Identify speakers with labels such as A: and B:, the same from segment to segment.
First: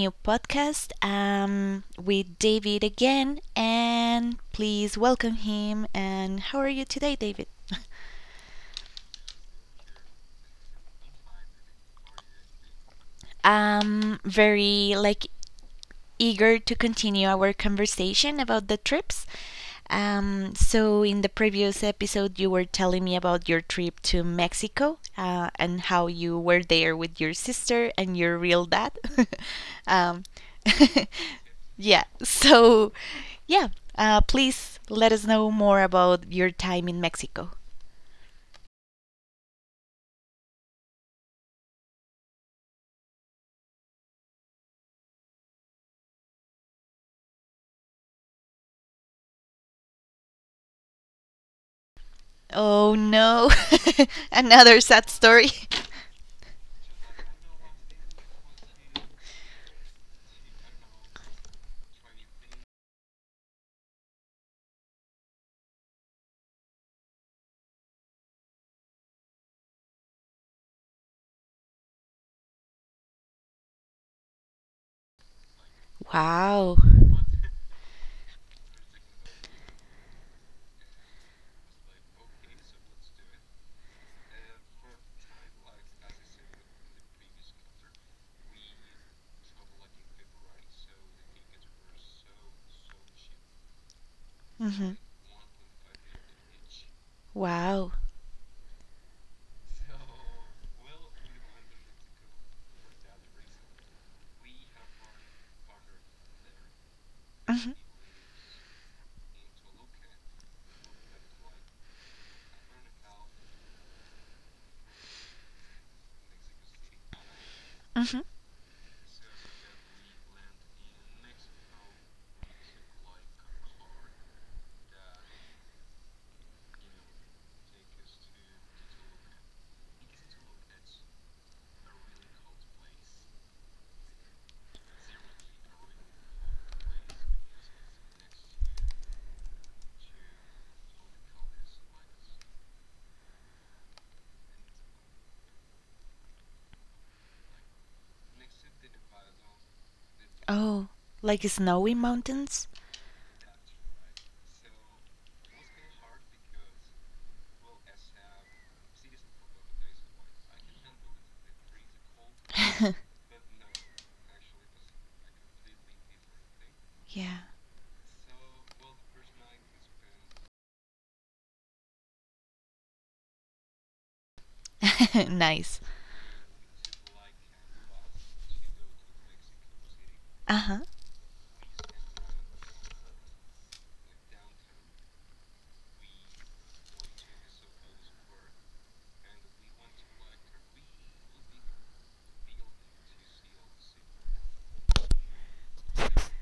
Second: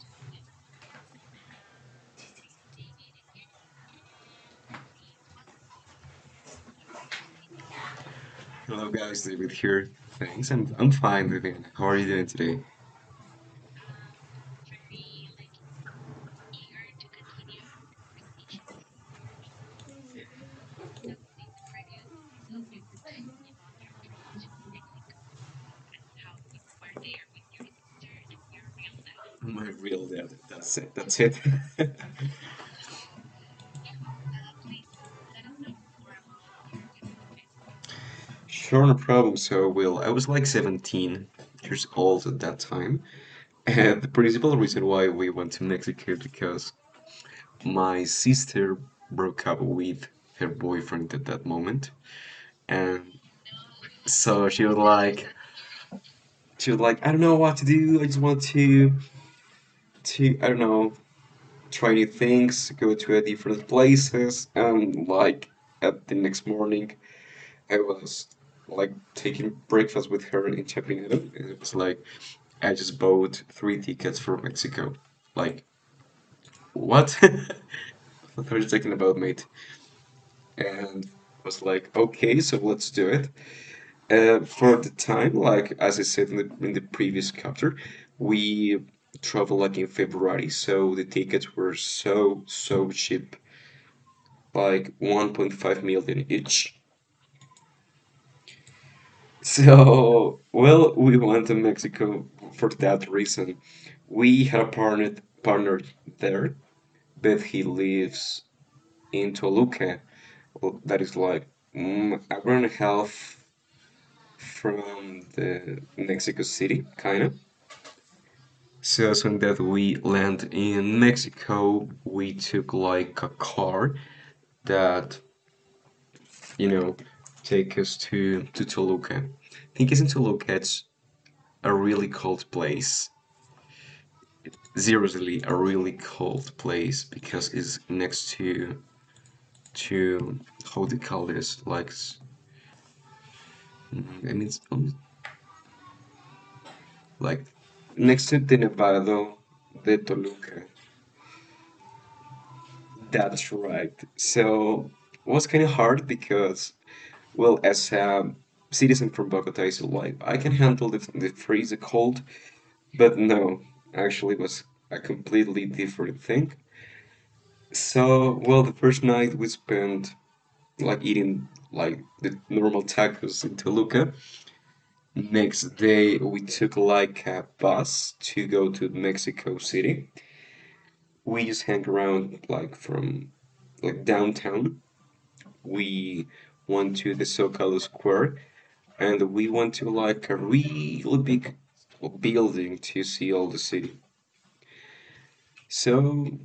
A: new podcast with David again, and please welcome him. And how are you today, David?
B: Hello guys, David here. Thanks, and I'm fine, Vivian. How are you doing today?
A: I'm very like eager to continue our conversation about the trips. So in the previous episode, you were telling me about your trip to Mexico and how you were there with your sister and your real dad.
B: My real
A: Um,
B: dad. That's it. That's it.
A: yeah, so. Yeah, please let us know more about your time in Mexico.
B: Sure, no problem. So, Will, I was like 17 years old at that time, and the principal reason why we went to Mexico is because my sister broke up with her boyfriend at that moment,
A: Oh
B: and
A: no,
B: so she was
A: another sad
B: like,
A: story.
B: I don't know what to do. I just want to, I don't know, try new things, go to different places, and like at the next morning, I was like taking breakfast with her in Chapinero, and it was like I just bought three tickets for Mexico. Like
A: Wow.
B: what? What are you talking about, mate? And was like, okay, so let's do it. For the time, like as I said in the previous chapter, we traveled like in February, so the tickets were so cheap like
A: Hmm.
B: 1.5 million each.
A: Wow.
B: So, well, we went to Mexico for that reason. We had a partner there, but he
A: Hmm.
B: lives in Toluca. Well, that is like an hour and a half from the Mexico City, kind of.
A: Hmm.
B: So, so that we land in Mexico, we took like a car that, you know, take us to Toluca. I think it's in Toluca, it's a really cold place. Seriously, a really cold place because it's next to how they call this, like I mean it's like next to the Nevado de Toluca.
A: Oh, like snowy mountains?
B: That's right. So it was kind of hard because, well, as a citizen from Bogota, is like I can handle the freeze, the cold, but no, actually it was a completely different thing.
A: Yeah.
B: So, well, the first night we spent like eating like the normal tacos in Toluca. Next
A: Nice.
B: day we took like a bus to go to Mexico City.
A: Uh huh.
B: We just hang around like from like downtown. We went to the Zocalo Square and we went to like a really big building to see all the city. So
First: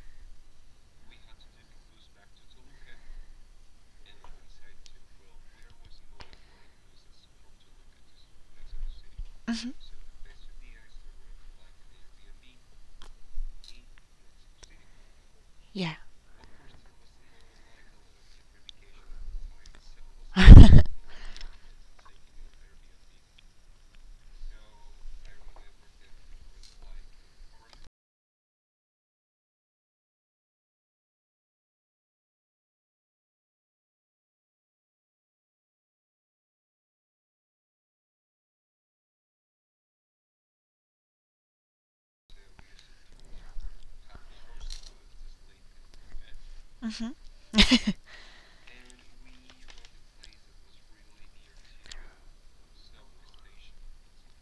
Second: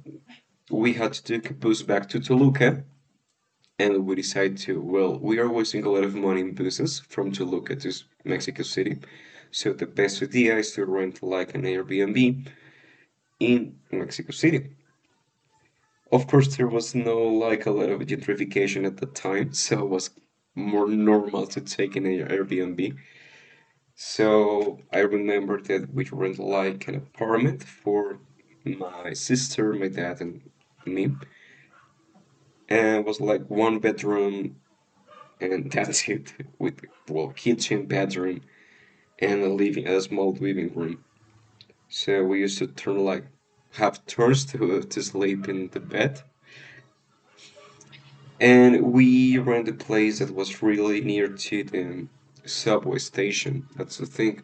B: we had to take a bus back to Toluca and we decided to, well, we are wasting a lot of money in buses from Toluca to Mexico City.
A: Hmm.
B: So the best idea is to rent like an Airbnb in Mexico City.
A: Yeah.
B: Of course, there was no like a lot of gentrification at the time, so it was more normal to take an Airbnb. So I remember that we rented like an apartment for my sister, my dad, and me, and it was like one bedroom, and that's it, with, well, kitchen, bedroom, and a living, a small living room. So we used to turn like have turns to sleep in the bed,
A: Hmm.
B: and we rented a place that was really near to the subway station. That's the thing.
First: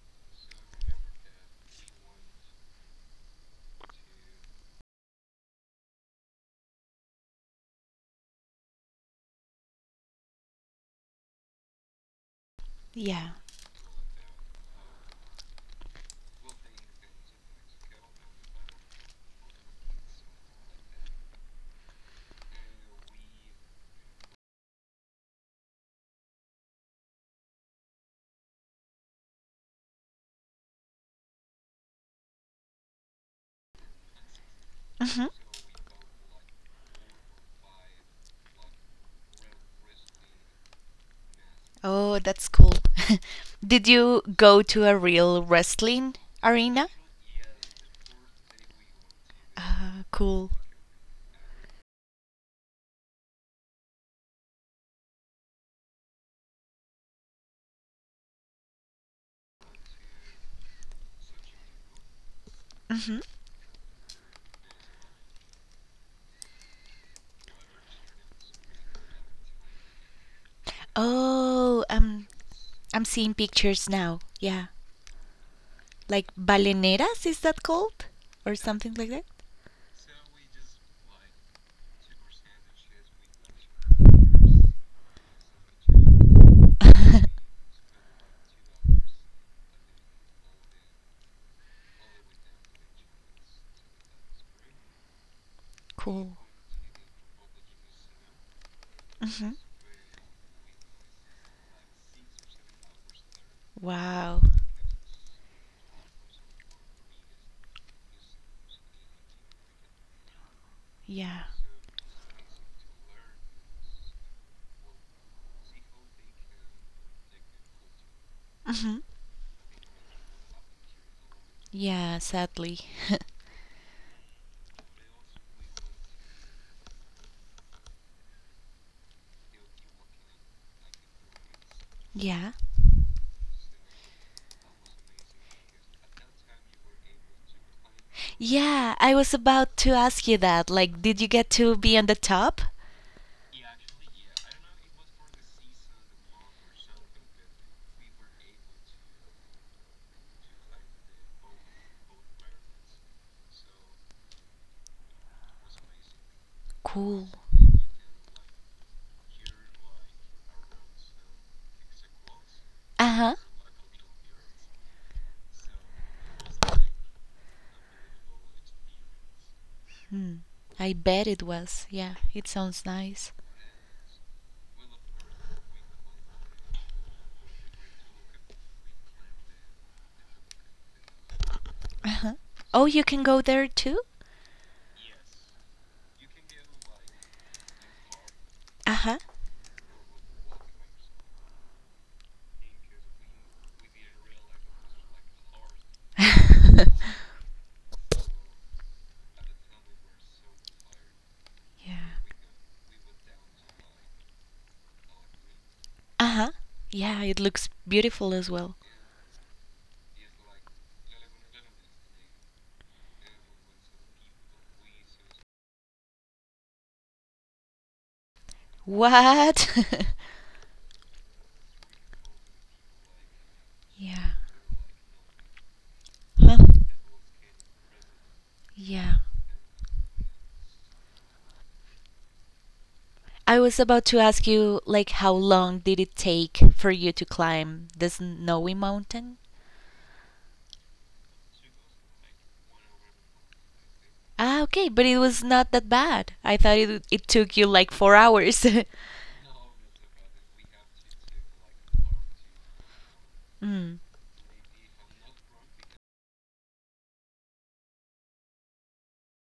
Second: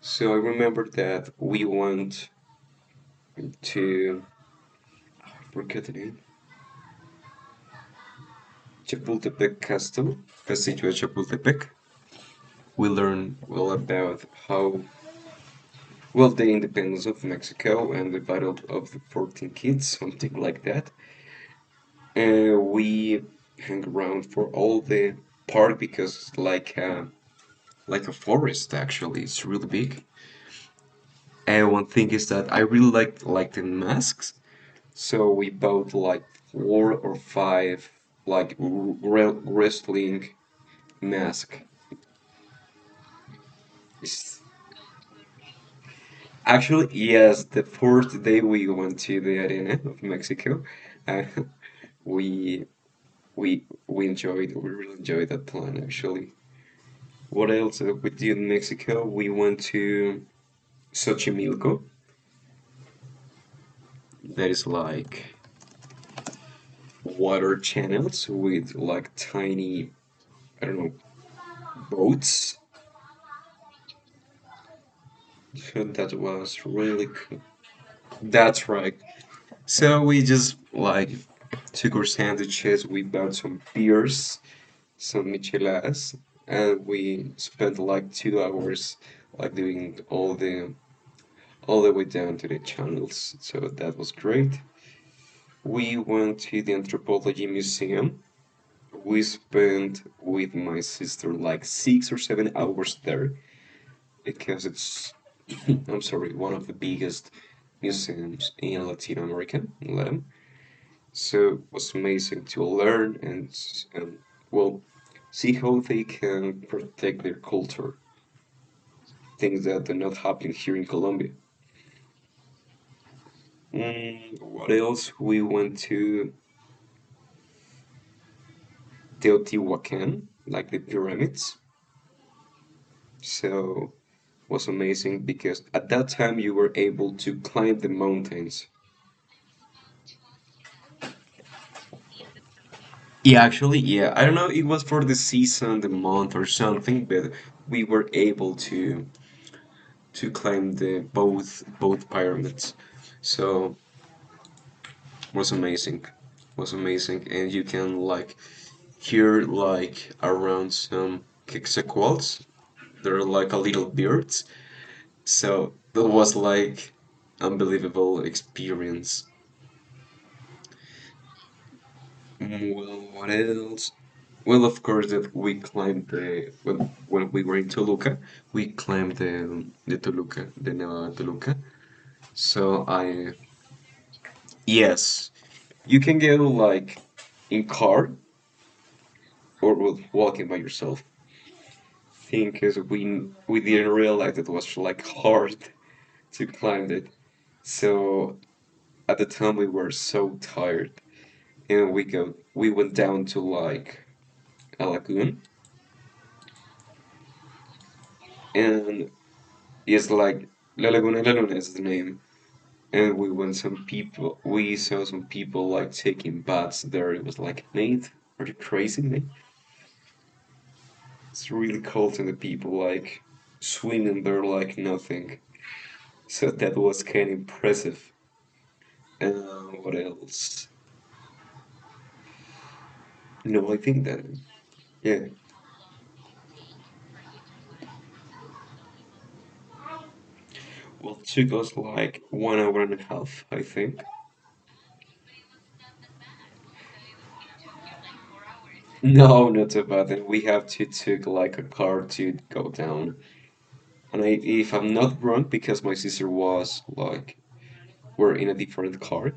B: So I remember that we went to, I forget the name, Chapultepec Castle, Castillo de Chapultepec. We
A: Yeah.
B: learned well about how, well, the independence of Mexico and the Battle of the Fourteen Kids, something like that. We hang around for all the park because it's like a forest actually. It's really big. And one thing is that I really like the masks. So
A: Hmm.
B: we bought like four or five like wrestling mask.
A: Oh, that's cool. Did you
B: It's
A: go to a real wrestling arena?
B: actually yes, the first day we went to the arena of
A: Cool.
B: Mexico, uh, we we really enjoyed that plan actually. What else we did in Mexico? We went to Xochimilco.
A: Hmm.
B: That is like water channels with like tiny, I don't know,
A: Oh,
B: boats.
A: I'm seeing pictures now. Yeah.
B: So that
A: Like
B: was really
A: baleneras, is
B: cool.
A: that called, or
B: That's
A: something
B: right.
A: like that?
B: So we just like took our sandwiches, we bought some beers, some micheladas, and we spent like 2 hours like doing all the way down to the channels. So that was great. We
A: Cool.
B: went to the Anthropology Museum. We
A: Hmm.
B: spent with my sister like 6 or 7 hours there
A: Wow.
B: because it's, I'm sorry, one of the biggest museums in Latin America, in Latin.
A: Yeah.
B: So it was amazing to learn and, well, see how they can protect their culture,
A: Hmm.
B: things that are not happening here in Colombia.
A: Yeah, sadly.
B: Mm, what else? We went to Teotihuacan, like the pyramids.
A: Yeah.
B: So was amazing because at that time you were able to climb the mountains.
A: Yeah, I was about to ask you that, like, did you get to be on the top?
B: Yeah, actually, yeah, I don't know, it was for the season, the month or something, but we were able to climb the both pyramids. So was amazing. Was
A: Cool.
B: amazing. And you can like hear like around some quetzalcoatls. They're
A: Uh-huh.
B: like a little birds. So that was like unbelievable experience.
A: Hmm. I bet it was. Yeah, it sounds
B: Well,
A: nice.
B: what else? Well, of course that we climbed the, when we were in Toluca, we climbed the Toluca, the Nevada Toluca.
A: Uh-huh.
B: So
A: Oh, you can
B: I,
A: go there too?
B: yes, you can get like in car
A: Uh-huh.
B: or with walking by yourself. Thing is, we didn't realize it was like hard to climb it. So at the time we were so tired, and
A: Yeah.
B: we went down to like a lagoon,
A: Uh-huh. Yeah, it looks beautiful as well.
B: and it's like La Laguna de La Luna is the name. And we went some people, we saw some people like taking baths there. It was like, Nate, are you crazy, Nate?
A: What?
B: It's really cold and the people like swimming
A: Yeah.
B: there like nothing. So
A: Huh?
B: that was kind of impressive.
A: Yeah.
B: And what else?
A: I
B: No,
A: was
B: I
A: about
B: think
A: to
B: that,
A: ask you, like,
B: yeah.
A: how long did it take for you to climb the snowy mountain?
B: Well, it took us like 1 hour and a half, I think.
A: Ah, okay, but it was not that bad. I thought it took you like 4 hours.
B: No, not so bad. And we have to took like a car to go down.
A: Mm.
B: And I, if I'm not wrong, because my sister was like were in a different car.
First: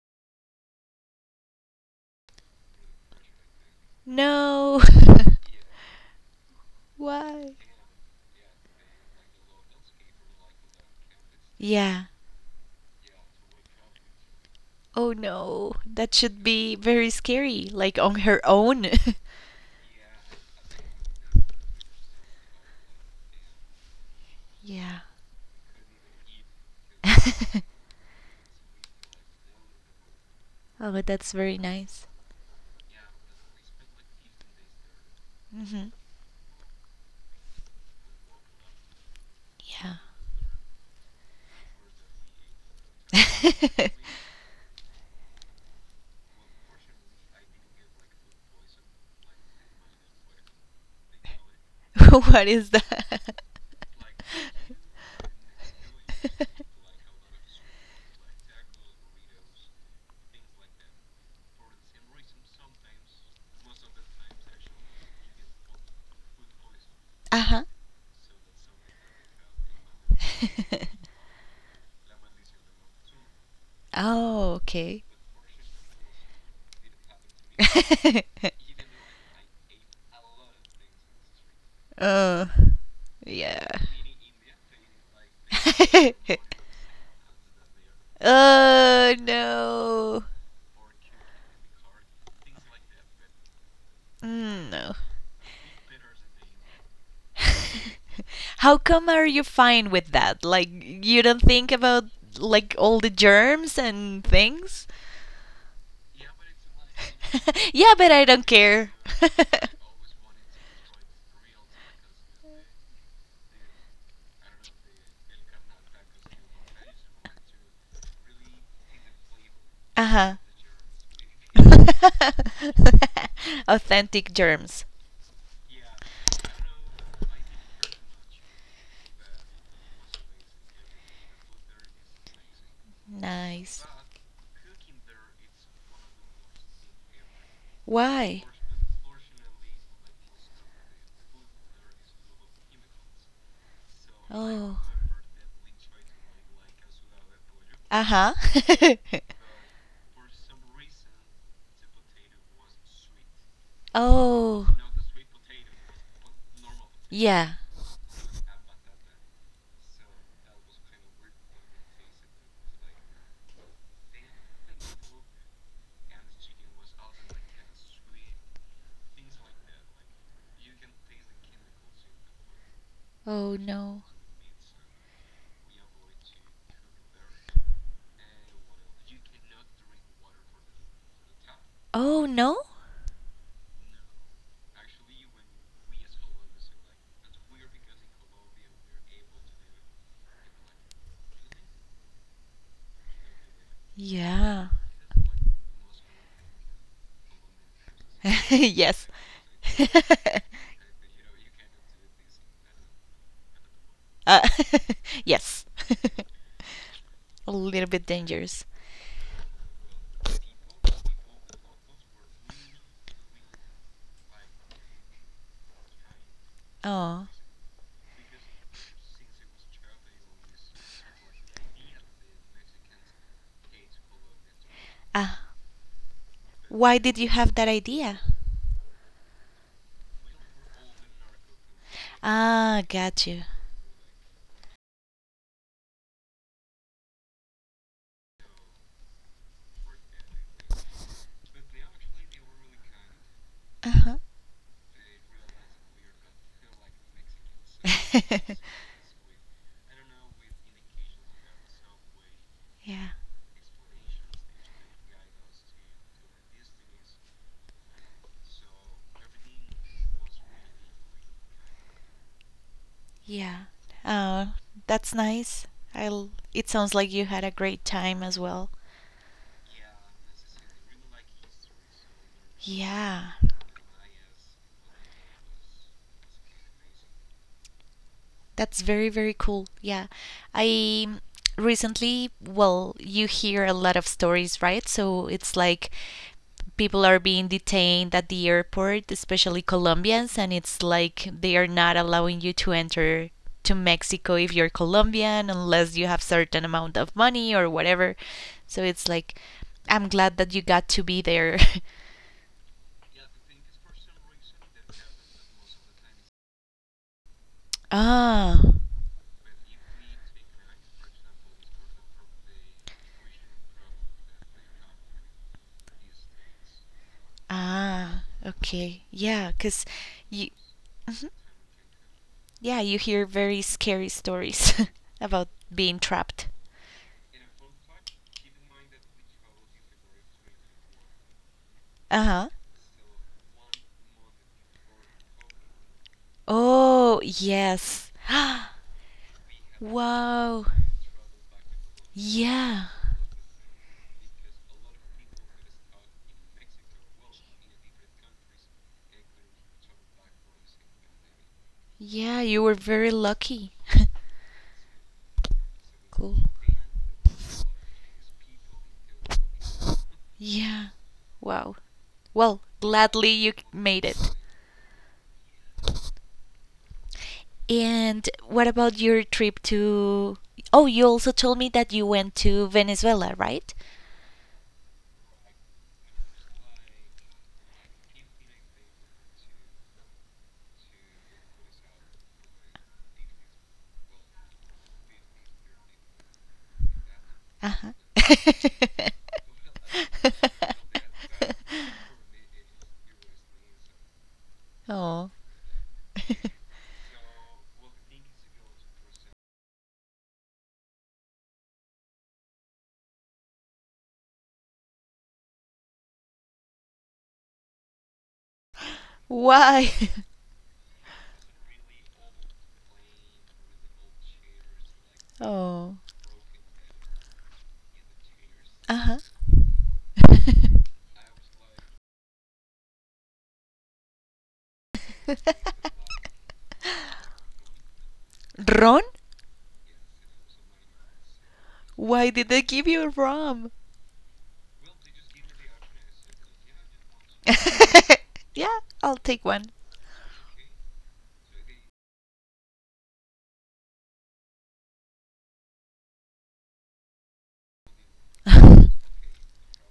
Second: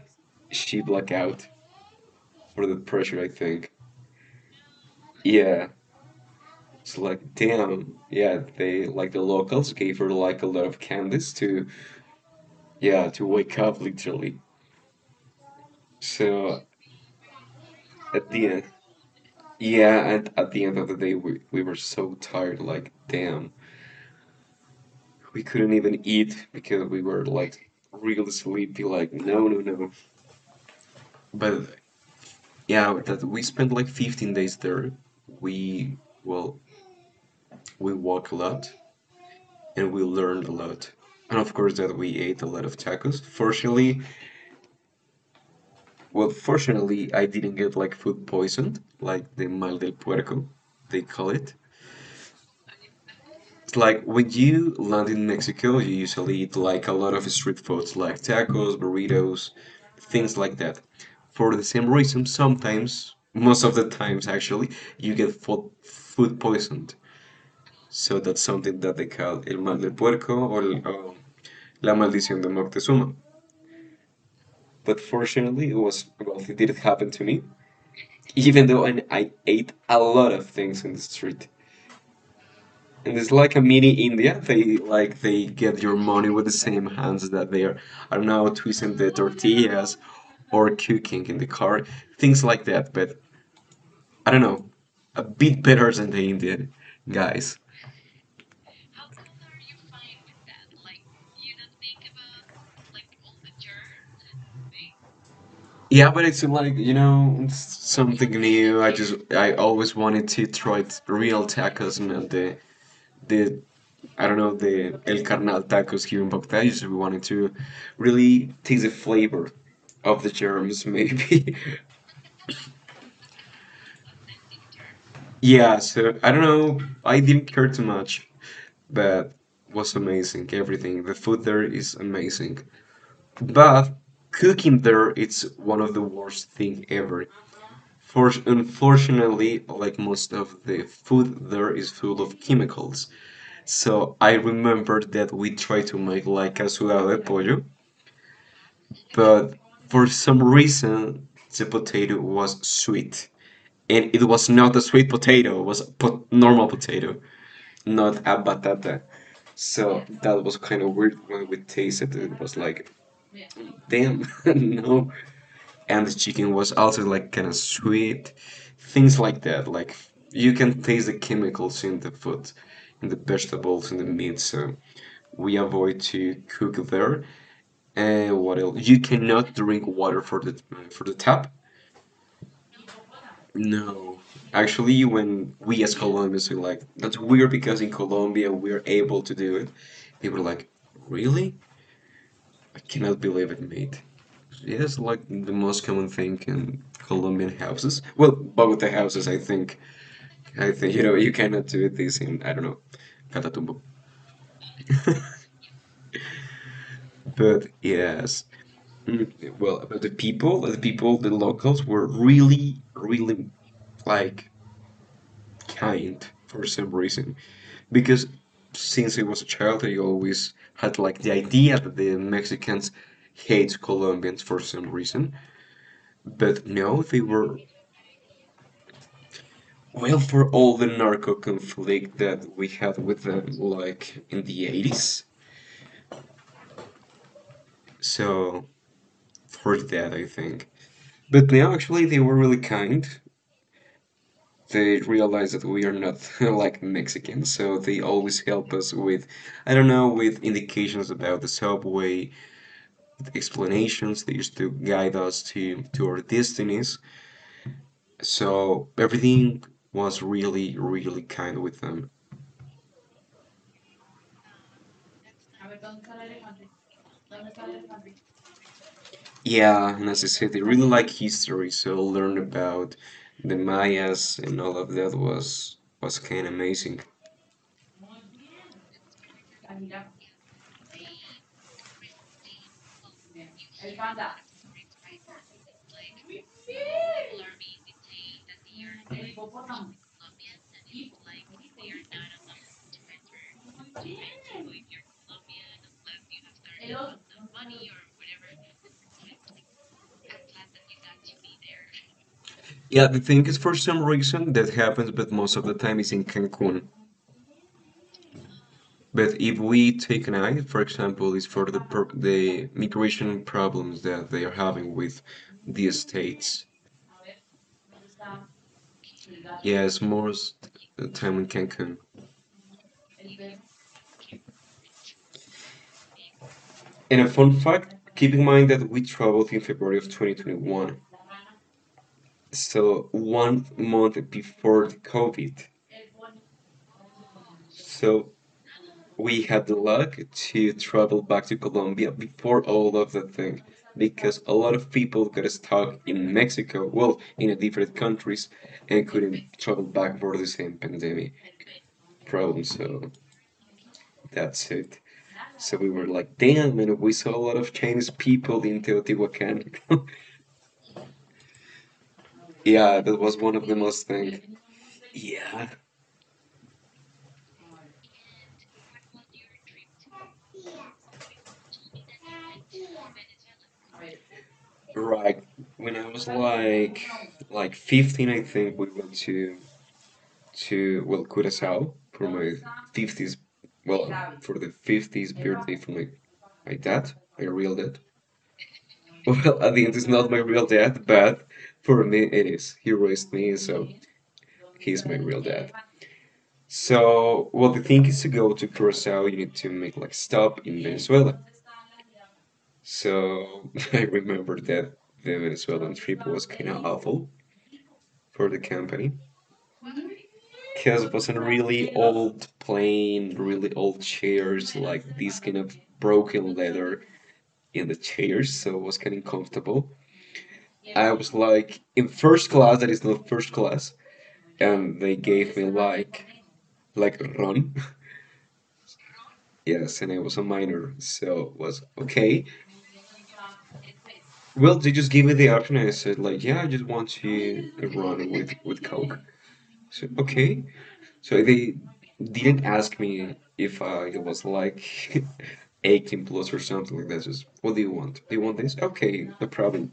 B: She blacked out for the pressure, I think.
A: No.
B: Yeah, it's like
A: Why?
B: damn. Yeah, they like the locals gave her like a lot of candies to,
A: Yeah.
B: yeah, to wake up literally.
A: Oh no, that should
B: So
A: be very scary, like on
B: at
A: her
B: the end,
A: own.
B: yeah, and at the end of the day, we were so tired. Like damn,
A: Yeah.
B: we couldn't even eat because we were like really sleepy. Like no, no, no.
A: Oh, but that's very
B: But
A: nice.
B: yeah, that we spent like 15 days there.
A: Hmm.
B: We, well, we walk a lot, and we learned a lot. And of course that we ate a lot of tacos.
A: Yeah.
B: Fortunately, well, fortunately, I didn't get like food poisoned, like the mal del puerco, they call it.
A: What is that?
B: It's like when you land in Mexico, you usually eat like a lot of street foods, like tacos, burritos, things like that. For the same reason, sometimes, most of the times actually, you get food poisoned.
A: Uh huh.
B: So that's something that they call el mal del puerco or la maldición de Moctezuma.
A: Oh,
B: But
A: okay.
B: fortunately, it was, well, it didn't happen to me, even though I ate a lot of things in the street.
A: uh,
B: And it's like a
A: yeah.
B: mini India. They like they get your money with the same hands that they are now twisting the
A: Oh
B: tortillas
A: no.
B: or cooking in the car, things like that. But I don't know,
A: Mm, no.
B: a bit better than the Indian guys.
A: How come are you fine with that? Like you don't think about like all the germs and things?
B: Yeah, but it's like, it's
A: Yeah, but I
B: something
A: don't
B: new.
A: care.
B: I always wanted to try real tacos, not the the I don't know, the El Carnal tacos here in Bogota. So we wanted to really taste the flavor of the
A: Uh-huh.
B: germs, maybe.
A: Authentic germs.
B: Yeah, so I don't know. I didn't care too much, but was amazing. Everything. The food there is amazing.
A: Nice.
B: But cooking there, it's one of the worst thing ever. For,
A: Why?
B: unfortunately, like most of the food there is full of chemicals. So I
A: Oh.
B: remember that we tried to make like a sudado de pollo,
A: Uh-huh.
B: but for some reason the potato was sweet. And it was
A: Oh.
B: not a sweet potato, it was a normal potato,
A: Yeah.
B: not a batata. So that was kind of weird when we tasted it. It was like damn. No. And the chicken was also like kind of sweet, things like that. Like you can taste the chemicals in the food, in the
A: Oh
B: vegetables, in the
A: no.
B: meat. So we avoid to cook there. And what else? You cannot drink water for the tap.
A: Oh no?
B: No. Actually, when we as Colombians are like, that's weird because in Colombia we're able to do it, people are like, really? I cannot believe it, mate.
A: Yeah.
B: It is like the most common thing in Colombian houses. Well, Bogota
A: Yes.
B: houses, I think. I think, you know, you cannot do this in, I don't know, Catatumbo.
A: uh, yes. A
B: But
A: little bit
B: yes.
A: dangerous.
B: Mm, well, about the people, the locals were really, really like kind for some
A: Oh.
B: reason. Because since I was a child, I always had like the idea that the Mexicans hate Colombians for some reason.
A: Ah,
B: But
A: why
B: no,
A: did
B: they
A: you have
B: were,
A: that idea?
B: well, for all the narco conflict that we
A: Ah,
B: had with
A: got you.
B: them, like in the 80s. So for that, I think. But now, actually, they were really kind.
A: Uh-huh.
B: They realized that we are not like Mexicans, so they always help us with, I don't know, with indications about the subway
A: Yeah.
B: explanations. They used to guide us to our destinies. So everything was really kind with them.
A: Yeah. Oh, that's nice. It sounds like you had a great time as well.
B: Yeah, and as I said, they really like history, so learn about
A: Yeah,
B: the Mayas and all of that was kind of amazing.
A: that's very, very cool. Yeah. I recently, well, you hear a lot of stories, right? So it's like people are being detained at the airport, especially Colombians, and it's like they are not allowing you to enter to Mexico if you're Colombian unless you have certain amount of money or whatever. So it's like I'm glad that you got to be there.
B: Yeah, the thing is, for some reason, that happens, but most of the time is in Cancun.
A: Ah.
B: But if we take an eye, for example, is for the migration problems that they are having with the states.
A: Ah, okay. Yeah, cuz
B: Yes, it's more
A: you
B: time in Cancun.
A: yeah, you hear very scary stories about being trapped.
B: And a fun fact, keep in mind that we traveled in February of 2021,
A: Uh-huh.
B: so 1 month before the COVID.
A: Oh, yes.
B: So we had the luck
A: Wow.
B: to travel back to Colombia before
A: Yeah.
B: all of the thing, because a lot of people got stuck in Mexico, well, in different countries, and couldn't travel back for the same pandemic
A: Yeah, you
B: problem.
A: were
B: So
A: very lucky.
B: that's it. So we were like,
A: Cool.
B: damn, and we saw a lot of Chinese people in Teotihuacan.
A: Yeah. Wow. Well,
B: Yeah, that
A: gladly
B: was
A: you
B: one of the
A: made
B: most
A: it.
B: things. Yeah,
A: And what about your trip to? Oh, you also told me that you went to Venezuela, right?
B: right. When I was like 15, I think we went to well Curacao for my 50s. Well, for the 50th birthday for my dad, my real dad. Well, at the end, it's not my real dad, but for me, it is. He raised me, so he's my
A: Oh,
B: real dad. So, well, the thing is to go to Curacao, you need to make like stop in Venezuela. So I remember that the Venezuelan trip was kind of awful for the company
A: why?
B: because it was a really old plane, really old chairs, like this kind of
A: Oh,
B: broken leather in the chairs, so it was
A: uh
B: kind
A: huh.
B: of uncomfortable. I was like in first class, that is not first class, and they gave me like rum.
A: Ron?
B: Yes, and I was a minor, so it was
A: Why
B: okay.
A: did they give you rum?
B: Well, they just gave me the option, and I said like, yeah, I just want to run with
A: Yeah,
B: with coke.
A: I'll take one.
B: So okay, so they didn't ask me if I was like 18 plus or something like that. Just what do you want? Do you want this? Okay, no problem.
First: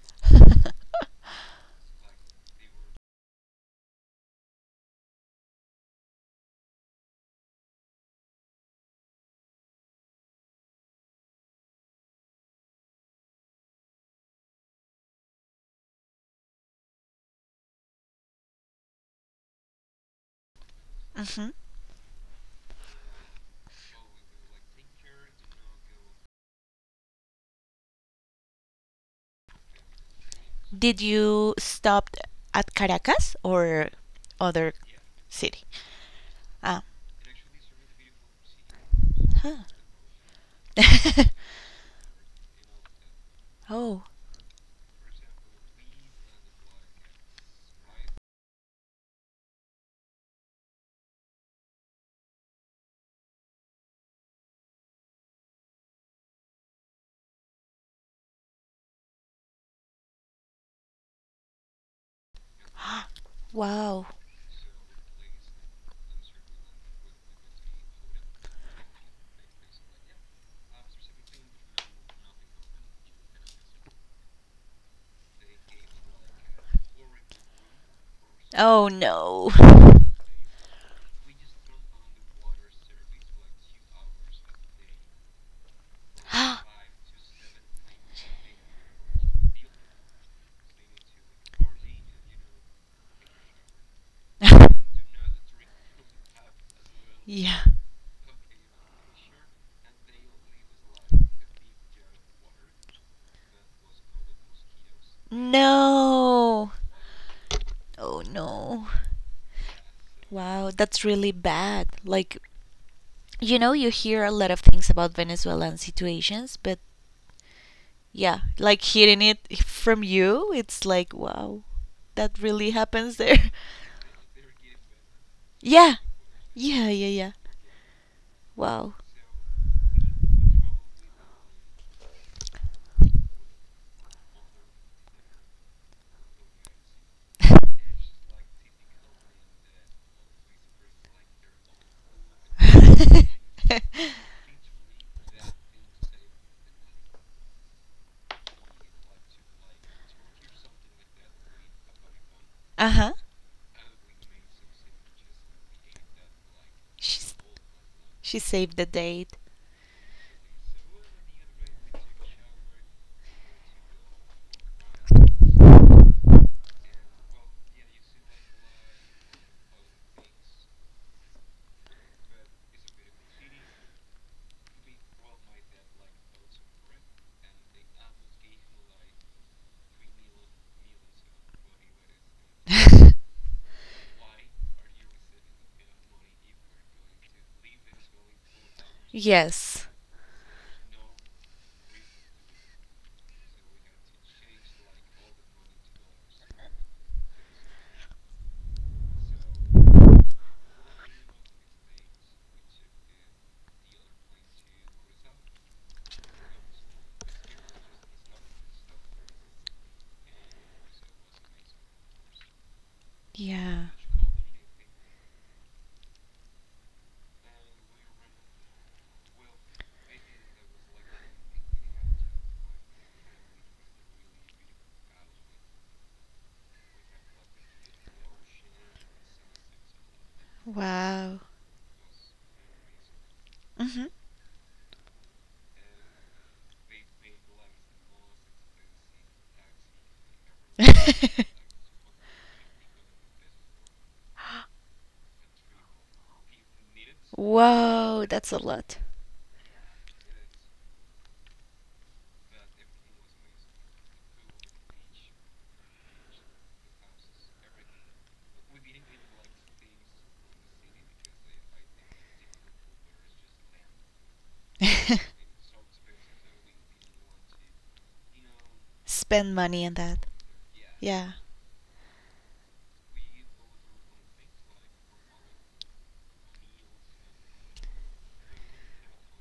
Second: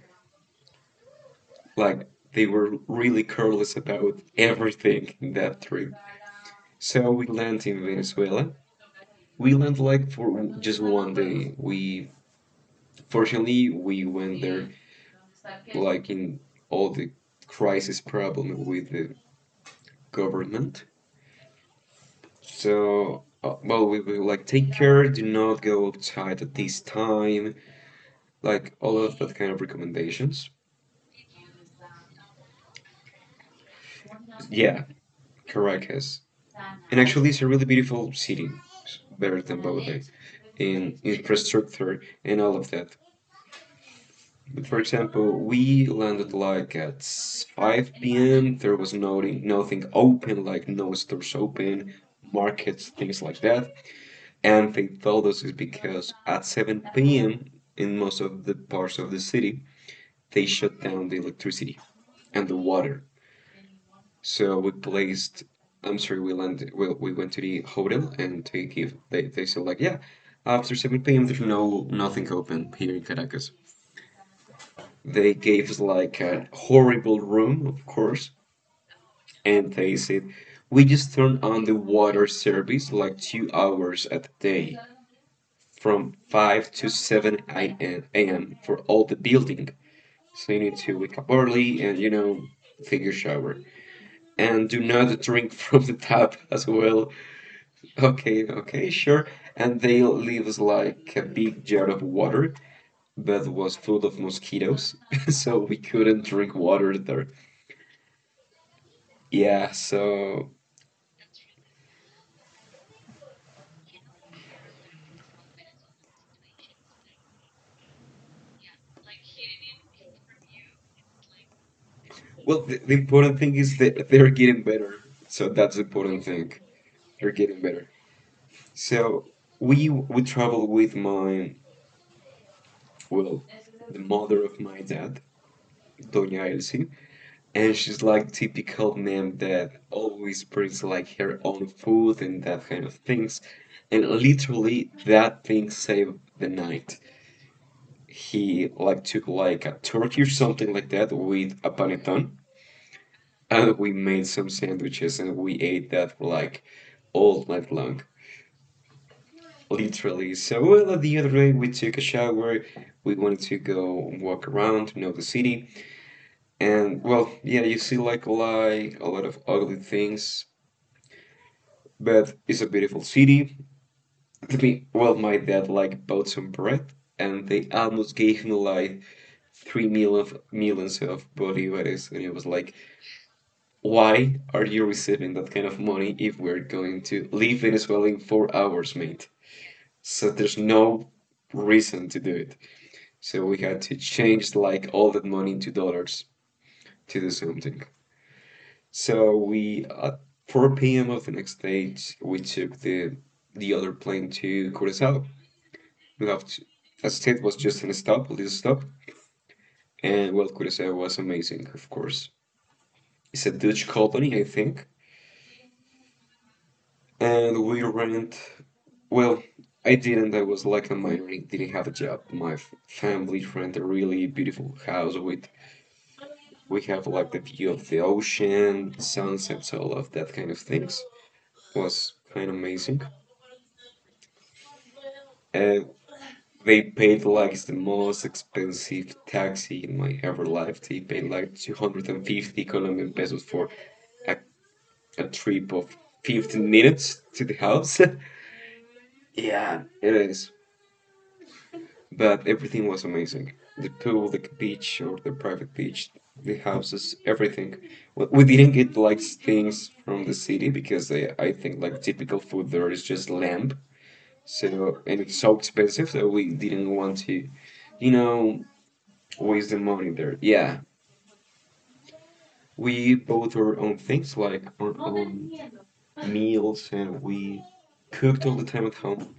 B: Like they were really careless about everything in that trip. So we land in Venezuela. We land like for just one day. We Fortunately, we went there like in all the crisis problem with the government.
A: Mhm.
B: So, well, we were like, take care, do not go outside at this time, like all of that kind of recommendations.
A: Did you stop at Caracas or other
B: Yeah,
A: city?
B: Caracas.
A: Ah.
B: And actually, it's a really beautiful city. It's better
A: Huh.
B: than Bogota, in infrastructure and all of that.
A: Oh.
B: But for example, we landed like at 5 p.m. There was nothing, nothing open, like no stores open, markets, things like that. And they told us it's because at 7 p.m. in most of the parts of the city, they shut down the electricity and the water.
A: Wow.
B: So we placed, I'm sorry, we landed, well, we went to the hotel and they said like, yeah, after 7 p.m. there's no, nothing open here in Caracas. They gave us like a horrible room, of course,
A: Oh no.
B: and they said we just turn on the water service like 2 hours a day from 5 to 7 a.m. for all the building. So you need to wake up early and you know take your shower and do not drink from the tap as well.
A: Yeah.
B: Okay, okay, sure. And they leave us like a big jar of water that was full of mosquitoes, so we couldn't drink
A: No.
B: water there.
A: Oh no.
B: Yeah, so
A: Wow, that's really bad. Like, you know, you hear a lot of things about Venezuelan situations, but yeah, like hearing it from you, it's like, wow, that
B: well,
A: really
B: the
A: happens
B: important
A: there.
B: thing is that they're getting better. So that's the
A: Yeah,
B: important thing.
A: yeah, yeah, yeah.
B: They're getting better.
A: Wow.
B: So we travel with my well, the mother of my dad, Doña Elsie, and she's like typical mom that always brings like her own food and that kind of things. And literally that thing saved the night. He like took like a turkey or something like that with a panettone.
A: Uh huh.
B: And we made some sandwiches and we ate that for like
A: She,
B: all night long,
A: she saved the date.
B: literally. So, well, at the end of the day, we took a shower. We wanted to go and walk around to know the city. And, well, yeah, you see like a lot of ugly things, but it's a beautiful city. To me, well, my dad like bought some bread and they almost gave him like 3 million, millions of bolivares. And it was like, why are you receiving that kind of money if we're going to leave Venezuela in 4 hours, mate?
A: Yes.
B: So there's no reason to do it. So we had to change like all that money into dollars to do something. So we at 4 p.m. of the next day, we took the other plane to Curacao. We have to, as it was just an stop, a little stop, and well, Curacao was amazing, of course. It's a Dutch
A: Yeah.
B: colony, I think, and we rent. Well, I didn't. I was like a minor, didn't have a job. My f- family rent a really beautiful house with we have like the view of the ocean, sunsets, all of that kind of things.
A: Wow.
B: Was kind of amazing.
A: Mhm.
B: Uh, they paid like the most expensive taxi in my ever life. They paid like 250 Colombian pesos for a, a trip of 15 minutes to the house.
A: Whoa, that's a lot.
B: Yeah, it is. But everything was amazing. The pool, the beach, or the private beach, the houses, everything. We didn't get like things from the city because they, I think like typical food there is just lamb. So, and it's so expensive that we didn't want to, you know,
A: Spend
B: waste the
A: money on
B: money
A: that.
B: there. Yeah,
A: Yeah.
B: we bought our own things like our own meals and we cooked all the time at home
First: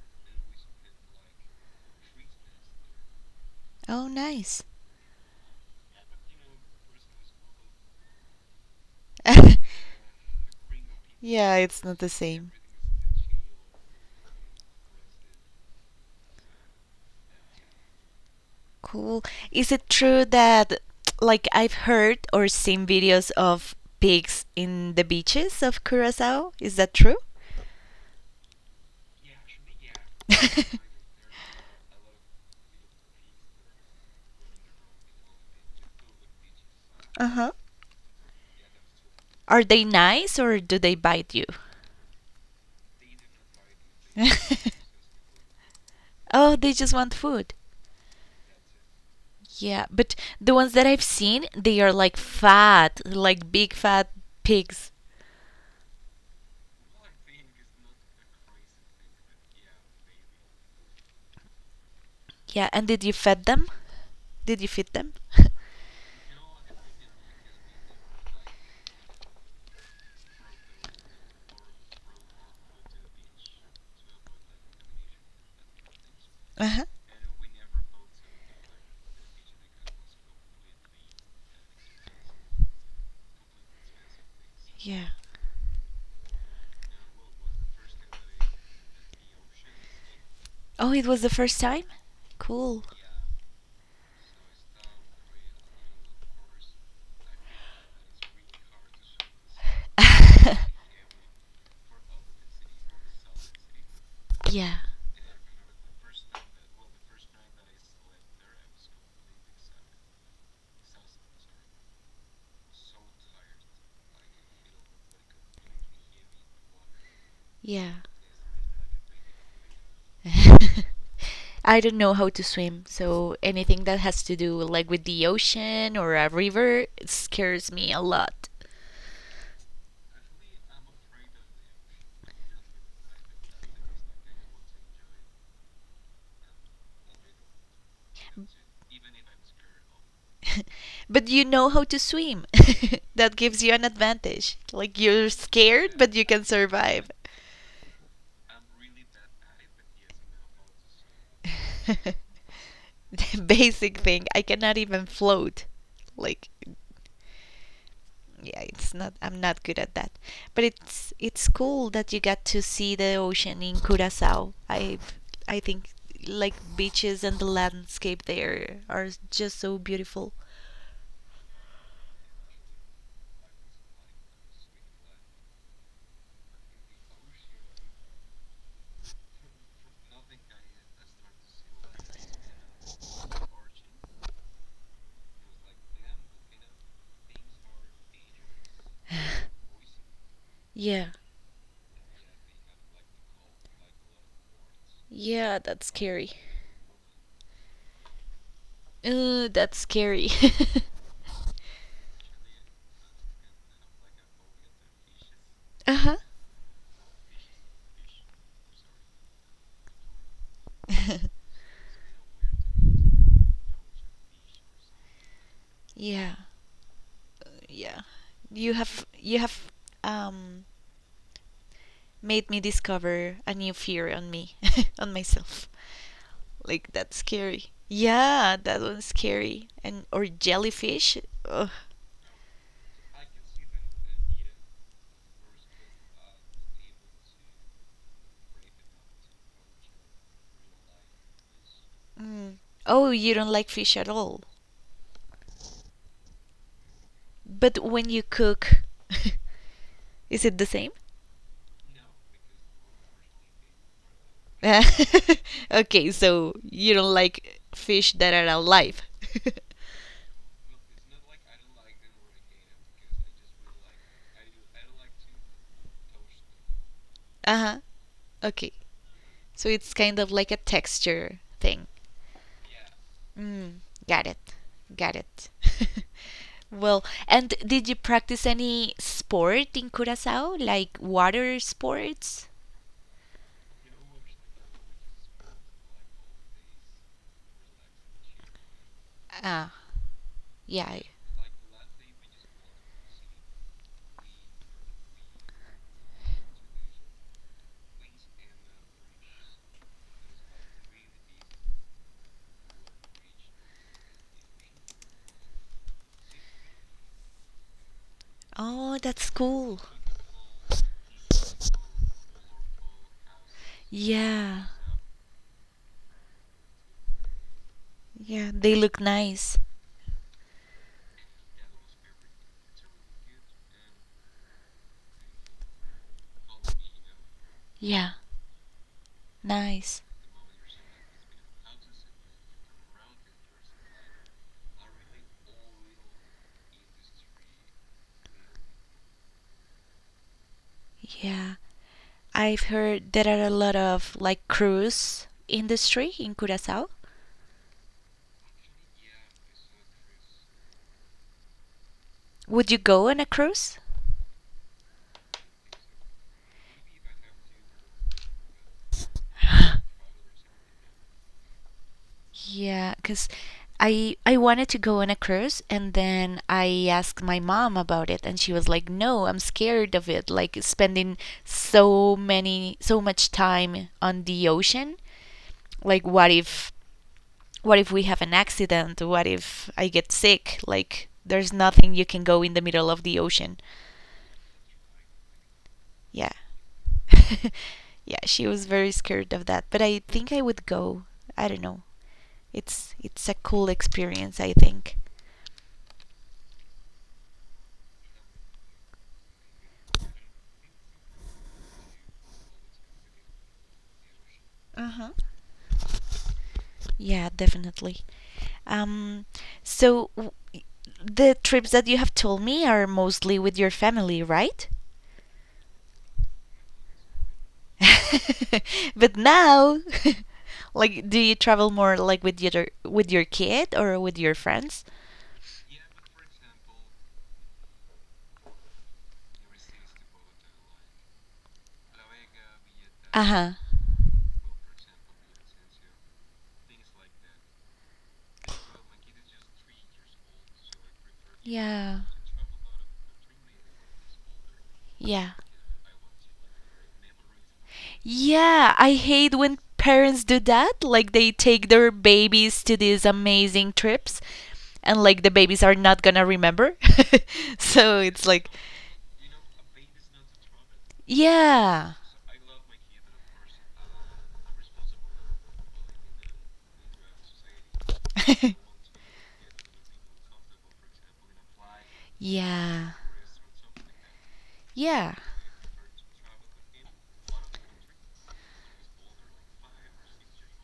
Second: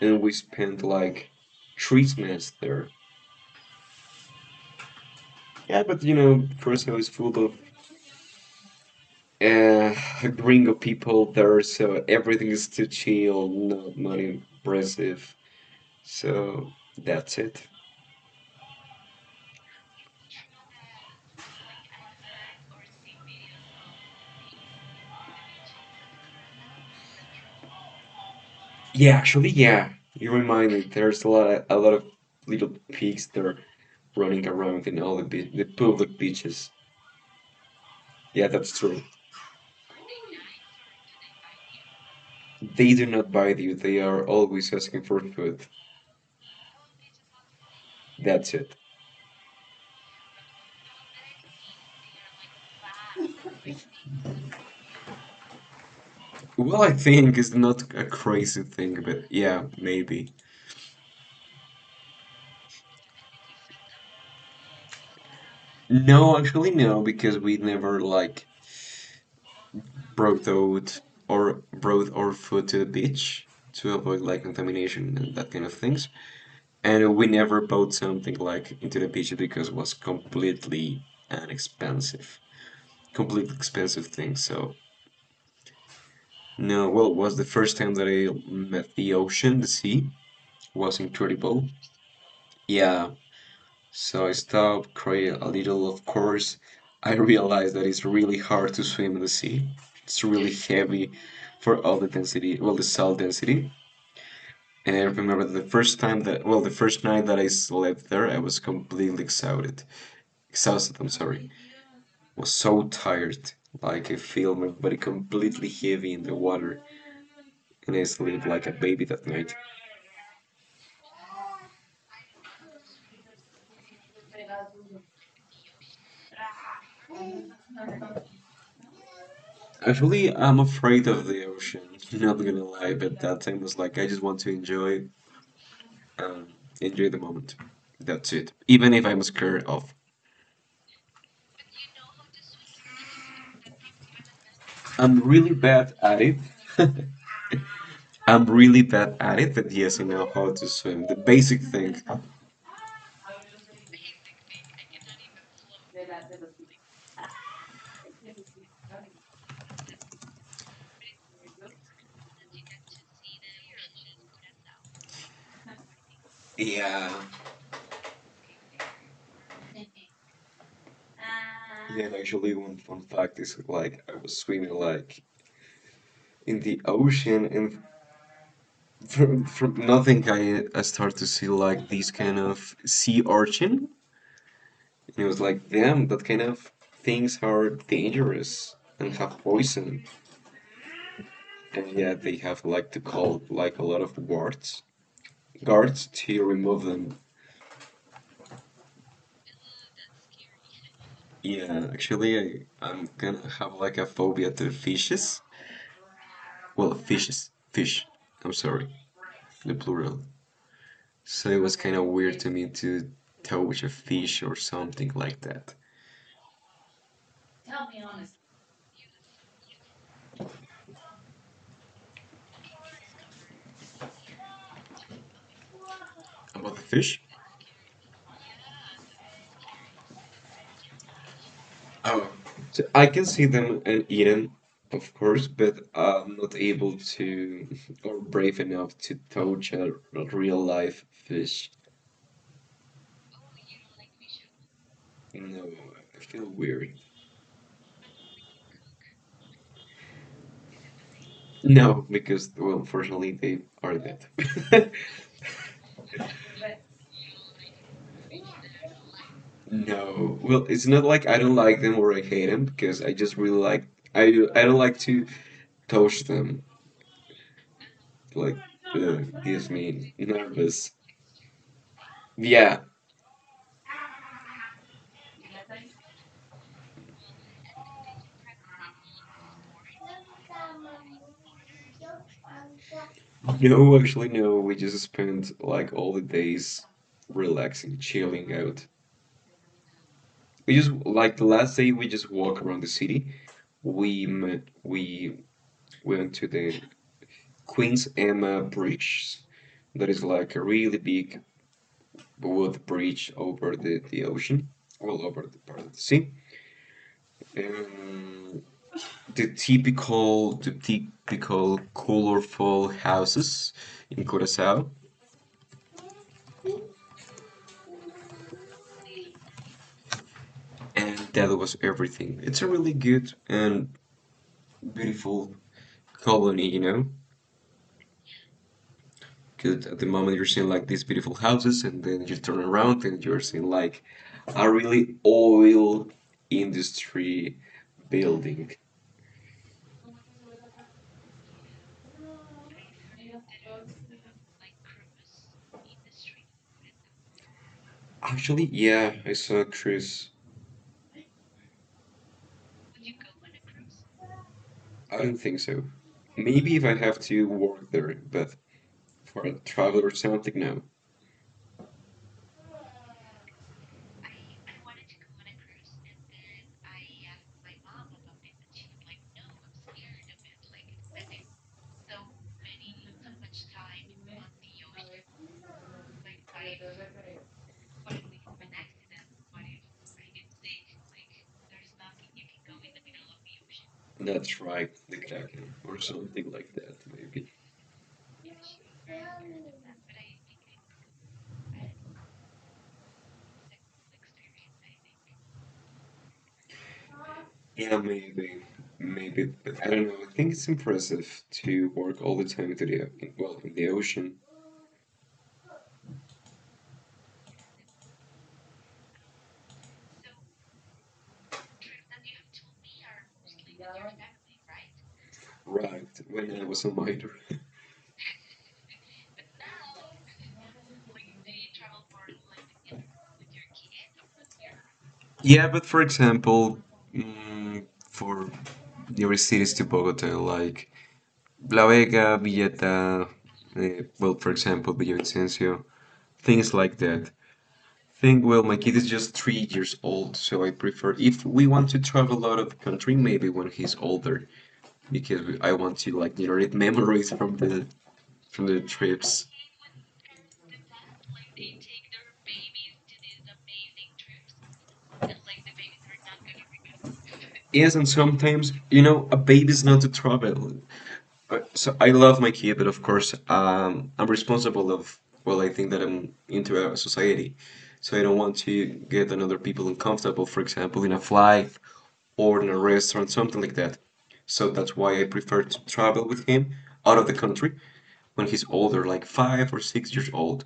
B: and we spent like 3 months there.
A: Oh, nice.
B: Yeah, but you know, Curacao is full of uh, gringo people
A: Yeah,
B: there,
A: it's not
B: so
A: the
B: everything
A: same.
B: is too chill, no, not money impressive. So that's it.
A: Cool. Is it true that, like, I've heard or seen videos of pigs in the beaches of Curacao? Is that true?
B: Yeah, actually, yeah, you remind me. There's a lot, of, a lot of little pigs there running around in all the the public beaches.
A: Uh huh.
B: Yeah, that's true.
A: Are they nice or do they bite you?
B: They do not bite you. They are always asking for food.
A: Oh, they just want food.
B: That's it.
A: Yeah, but the ones that I've seen, they are like fat, like big fat pigs.
B: Well, I think it's not a crazy thing, but yeah, maybe.
A: Yeah, and did you feed them? Did you feed them?
B: No, actually, no, because we never like brought out or brought our food to the beach to avoid like contamination and that kind of things.
A: Uh-huh.
B: And we never bought something like into the beach because it was completely an expensive, completely expensive thing. So
A: Yeah.
B: no, well, it was the first time that I met the ocean, the sea. It was
A: Oh, it was the
B: incredible.
A: first time? Cool.
B: Yeah, so I stopped, cried a little, of course. I realized that it's really hard to swim in the sea. It's really heavy for all the density, well, the salt density.
A: Yeah.
B: And I remember the first time that, well, the first night that I slept there, I was completely exhausted. Exhausted, I'm sorry. I was so tired. Like I feel my body completely heavy in the water, and
A: Yeah.
B: I sleep like a baby that night.
A: I don't know how to swim, so anything that has to do like with the ocean or a river scares me a lot.
B: Actually, I'm afraid of the ocean. Not gonna lie, but that time was like I just want to enjoy, um, enjoy the moment. That's it. Even if I'm scared of,
A: But you know how to swim. That gives you an advantage. Like
B: I'm
A: you're
B: really bad
A: scared,
B: at
A: but you
B: it.
A: can survive.
B: I'm really bad at it, but yes, I know how to swim. The basic thing.
A: The basic thing, I cannot even float. Like yeah, it's not, I'm not good at that. But it's cool that you got to see the ocean in Curacao. I think like
B: Yeah,
A: beaches and the landscape there are just so beautiful.
B: yeah, and actually, one fun fact is like I was swimming like in the ocean, and from nothing, I started to see like this kind of sea urchin, and it was like, damn, that kind of things are dangerous and have poison,
A: Yeah.
B: and yeah, they have like to call like a lot of
A: Yeah, that's
B: guards
A: scary.
B: to remove them.
A: That's scary.
B: Yeah, actually, I'm gonna have like a phobia to fishes.
A: Uh-huh.
B: Well, fishes, fish. I'm sorry, the plural. So it was kind of weird to me to touch a fish or something like that.
A: Yeah. Yeah. You have um made me discover a new fear on me, on myself.
B: About the
A: Like
B: fish?
A: that's scary. Yeah, that one's scary. And or jellyfish. Ugh.
B: Oh, so I can see them and eat them, of course, but I'm not able to or brave enough to touch a real life fish.
A: Mm. Oh, you don't like fish at all.
B: No, I feel weird.
A: But when you cook, is it the same?
B: No, because, well, unfortunately, they are dead.
A: Okay, so you don't like fish that are alive.
B: No, well, it's not like I don't like them or I hate them because I just really like I I don't like to touch them.
A: Uh huh.
B: Like
A: Okay.
B: uh, gives
A: So it's
B: me
A: kind of like a
B: nervous.
A: texture thing.
B: Yeah,
A: Mm, got it. Got it. Well, and did you practice any sport in Curacao, like water sports?
B: no, actually, no. We just spent like all the days relaxing, chilling out.
A: Ah,
B: We just
A: yeah.
B: like the last day we just walk around the city. We went to the Queen's Emma Bridge. That is like a really big wood bridge over the ocean, all over the part of the sea. Um,
A: Oh, that's
B: the
A: cool.
B: typical, the typical colorful houses in
A: Yeah.
B: Curacao.
A: Yeah, they look nice.
B: And that was everything. It's a really good and beautiful colony, you know?
A: Yeah,
B: Because at the
A: nice.
B: moment you're seeing like these beautiful houses, and then you turn around and you're seeing like a really oil industry building.
A: Yeah. I've heard there are a lot of like cruise industry in Curacao.
B: Actually, yeah, I saw a cruise.
A: Would you go on a cruise?
B: I don't think so. Maybe if I have to work there, but for a travel or something, no.
A: Yeah, because I wanted to go on a cruise and then I asked my mom about it and she was like, "No, I'm scared of it. Like spending so much time on the ocean. Like what if we have an accident? What if I get sick? Like there's nothing you can go in the middle of the ocean."
B: That's right, the Kraken or
A: Yeah.
B: something like that, maybe.
A: Yeah, she was very scared of that, but I think I would go. I don't know. It's a cool experience, I think.
B: Yeah, maybe, maybe, but I don't know. I think it's impressive to work all the time to the well in the ocean,
A: Uh-huh. Yeah, definitely. Um, so the trips that you have told me are mostly with your family, right?
B: right? When I was a minor.
A: But now, like, do you travel more like with your kid or with your friends?
B: Yeah, but for example, for nearest cities to Bogota, like La Vega, Villeta,
A: Uh-huh.
B: well, for example, Villavicencio, things like that. Think, well, my kid is just 3 years old, so I prefer if we want to
A: Yeah.
B: travel out of the country, maybe when he's older,
A: Yeah.
B: because I want to like generate memories from
A: Yeah,
B: the
A: I hate
B: trips.
A: when parents do that. Like they take their babies to these amazing trips and like the babies are not gonna remember.
B: Yes,
A: So
B: and
A: it's like,
B: sometimes you know a baby's not to travel.
A: yeah.
B: So I love my kid, but of course I'm responsible of well, I think that I'm into a society, so I don't want to get another people uncomfortable, for example, in a flight or in a
A: Yeah.
B: restaurant, something like that. So that's why
A: Yeah.
B: I prefer to travel with him out of the country when he's older, like 5 or 6 years old.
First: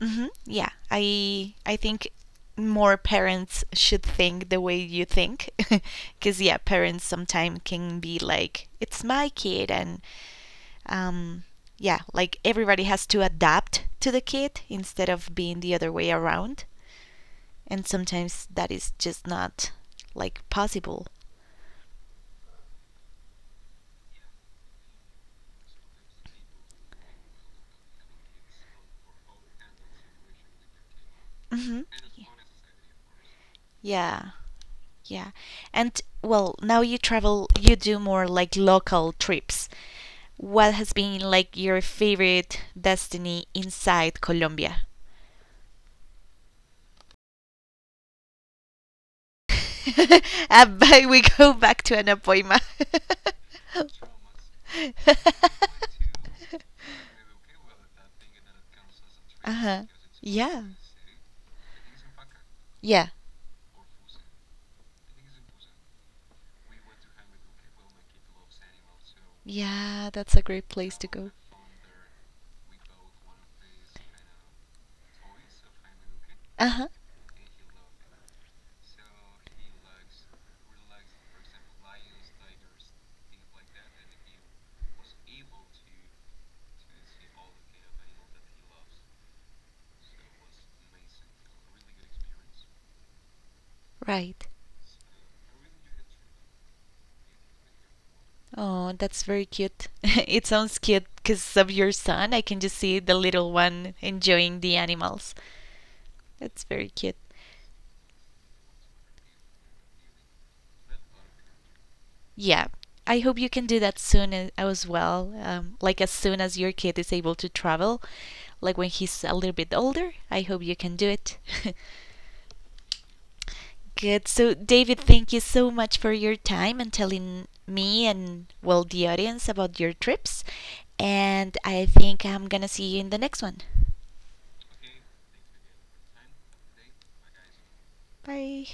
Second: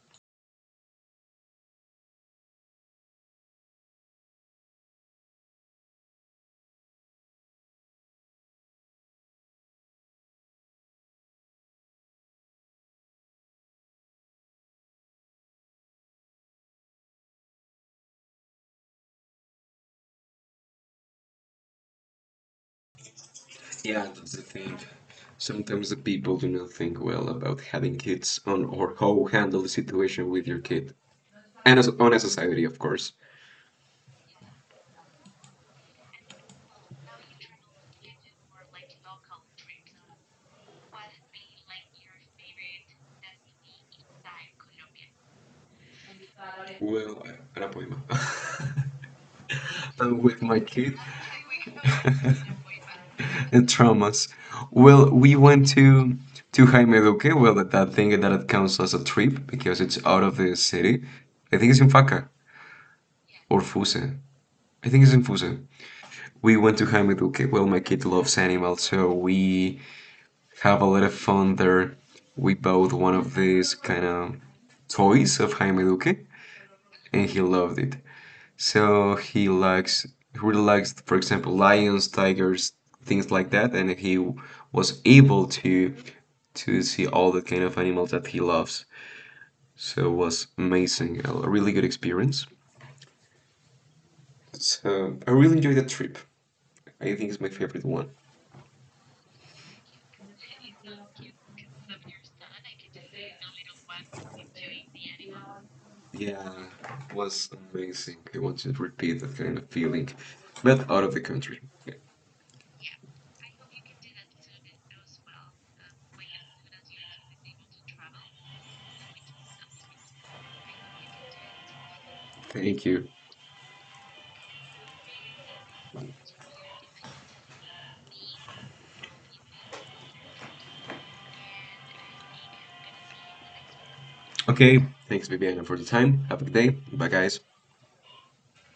A: Hmm. Yeah. I think more parents should think the way you think because yeah parents sometimes can be like it's my kid and um, yeah, like everybody has to adapt to the kid instead of being the other way around. And sometimes that is just not like possible.
B: Yeah, that's the thing. Sometimes the people do not think well about having kids on or how handle the situation with your kid. And
A: Hmm.
B: as on a society, of course.
A: Yeah, yeah. And well, now you travel, you do more like local trips. What has been like your favorite destiny inside Colombia?
B: Well, I- era and with my kid
A: But we go back to an appointment.
B: and traumas. Well, we went to Jaime Duque. Well, that thing that it counts as a trip because
A: Uh-huh.
B: it's out of the
A: Yeah.
B: city. I think it's in Faca
A: Yeah,
B: or Fuse. I think it's in Fuse. We went to Hamiduke. Well, my kid loves animals, so we
A: yeah, that's a great
B: have a
A: place
B: lot
A: to
B: of
A: go.
B: fun there. We bought one of these kind of toys of Hamiduke,
A: Uh huh.
B: and he loved it. So he likes, he really likes, for example, lions, tigers, things like that, and he was able to see all the kind of animals that he loves. So it was amazing, a really good experience.
A: Right.
B: So I really enjoyed that trip. I think it's my favorite one.
A: Oh, that's very cute. It sounds cute because of your son. I can just see the little one enjoying the animals.
B: Yeah,
A: That's very
B: it
A: cute.
B: was amazing. I want you to repeat that kind of feeling, but out of the country. Yeah.
A: Yeah. I hope you can do that soon as well. Like as soon as your kid is able to travel, like when he's a little bit older. I hope you can do it.
B: Thank you.
A: Good. So, David, thank you so much for your time and telling me and, well, the audience about your trips. And I think I'm going to see you in the next one.
B: Okay, thanks, Viviana, for the time. Have a good day. Bye, guys.
A: Bye.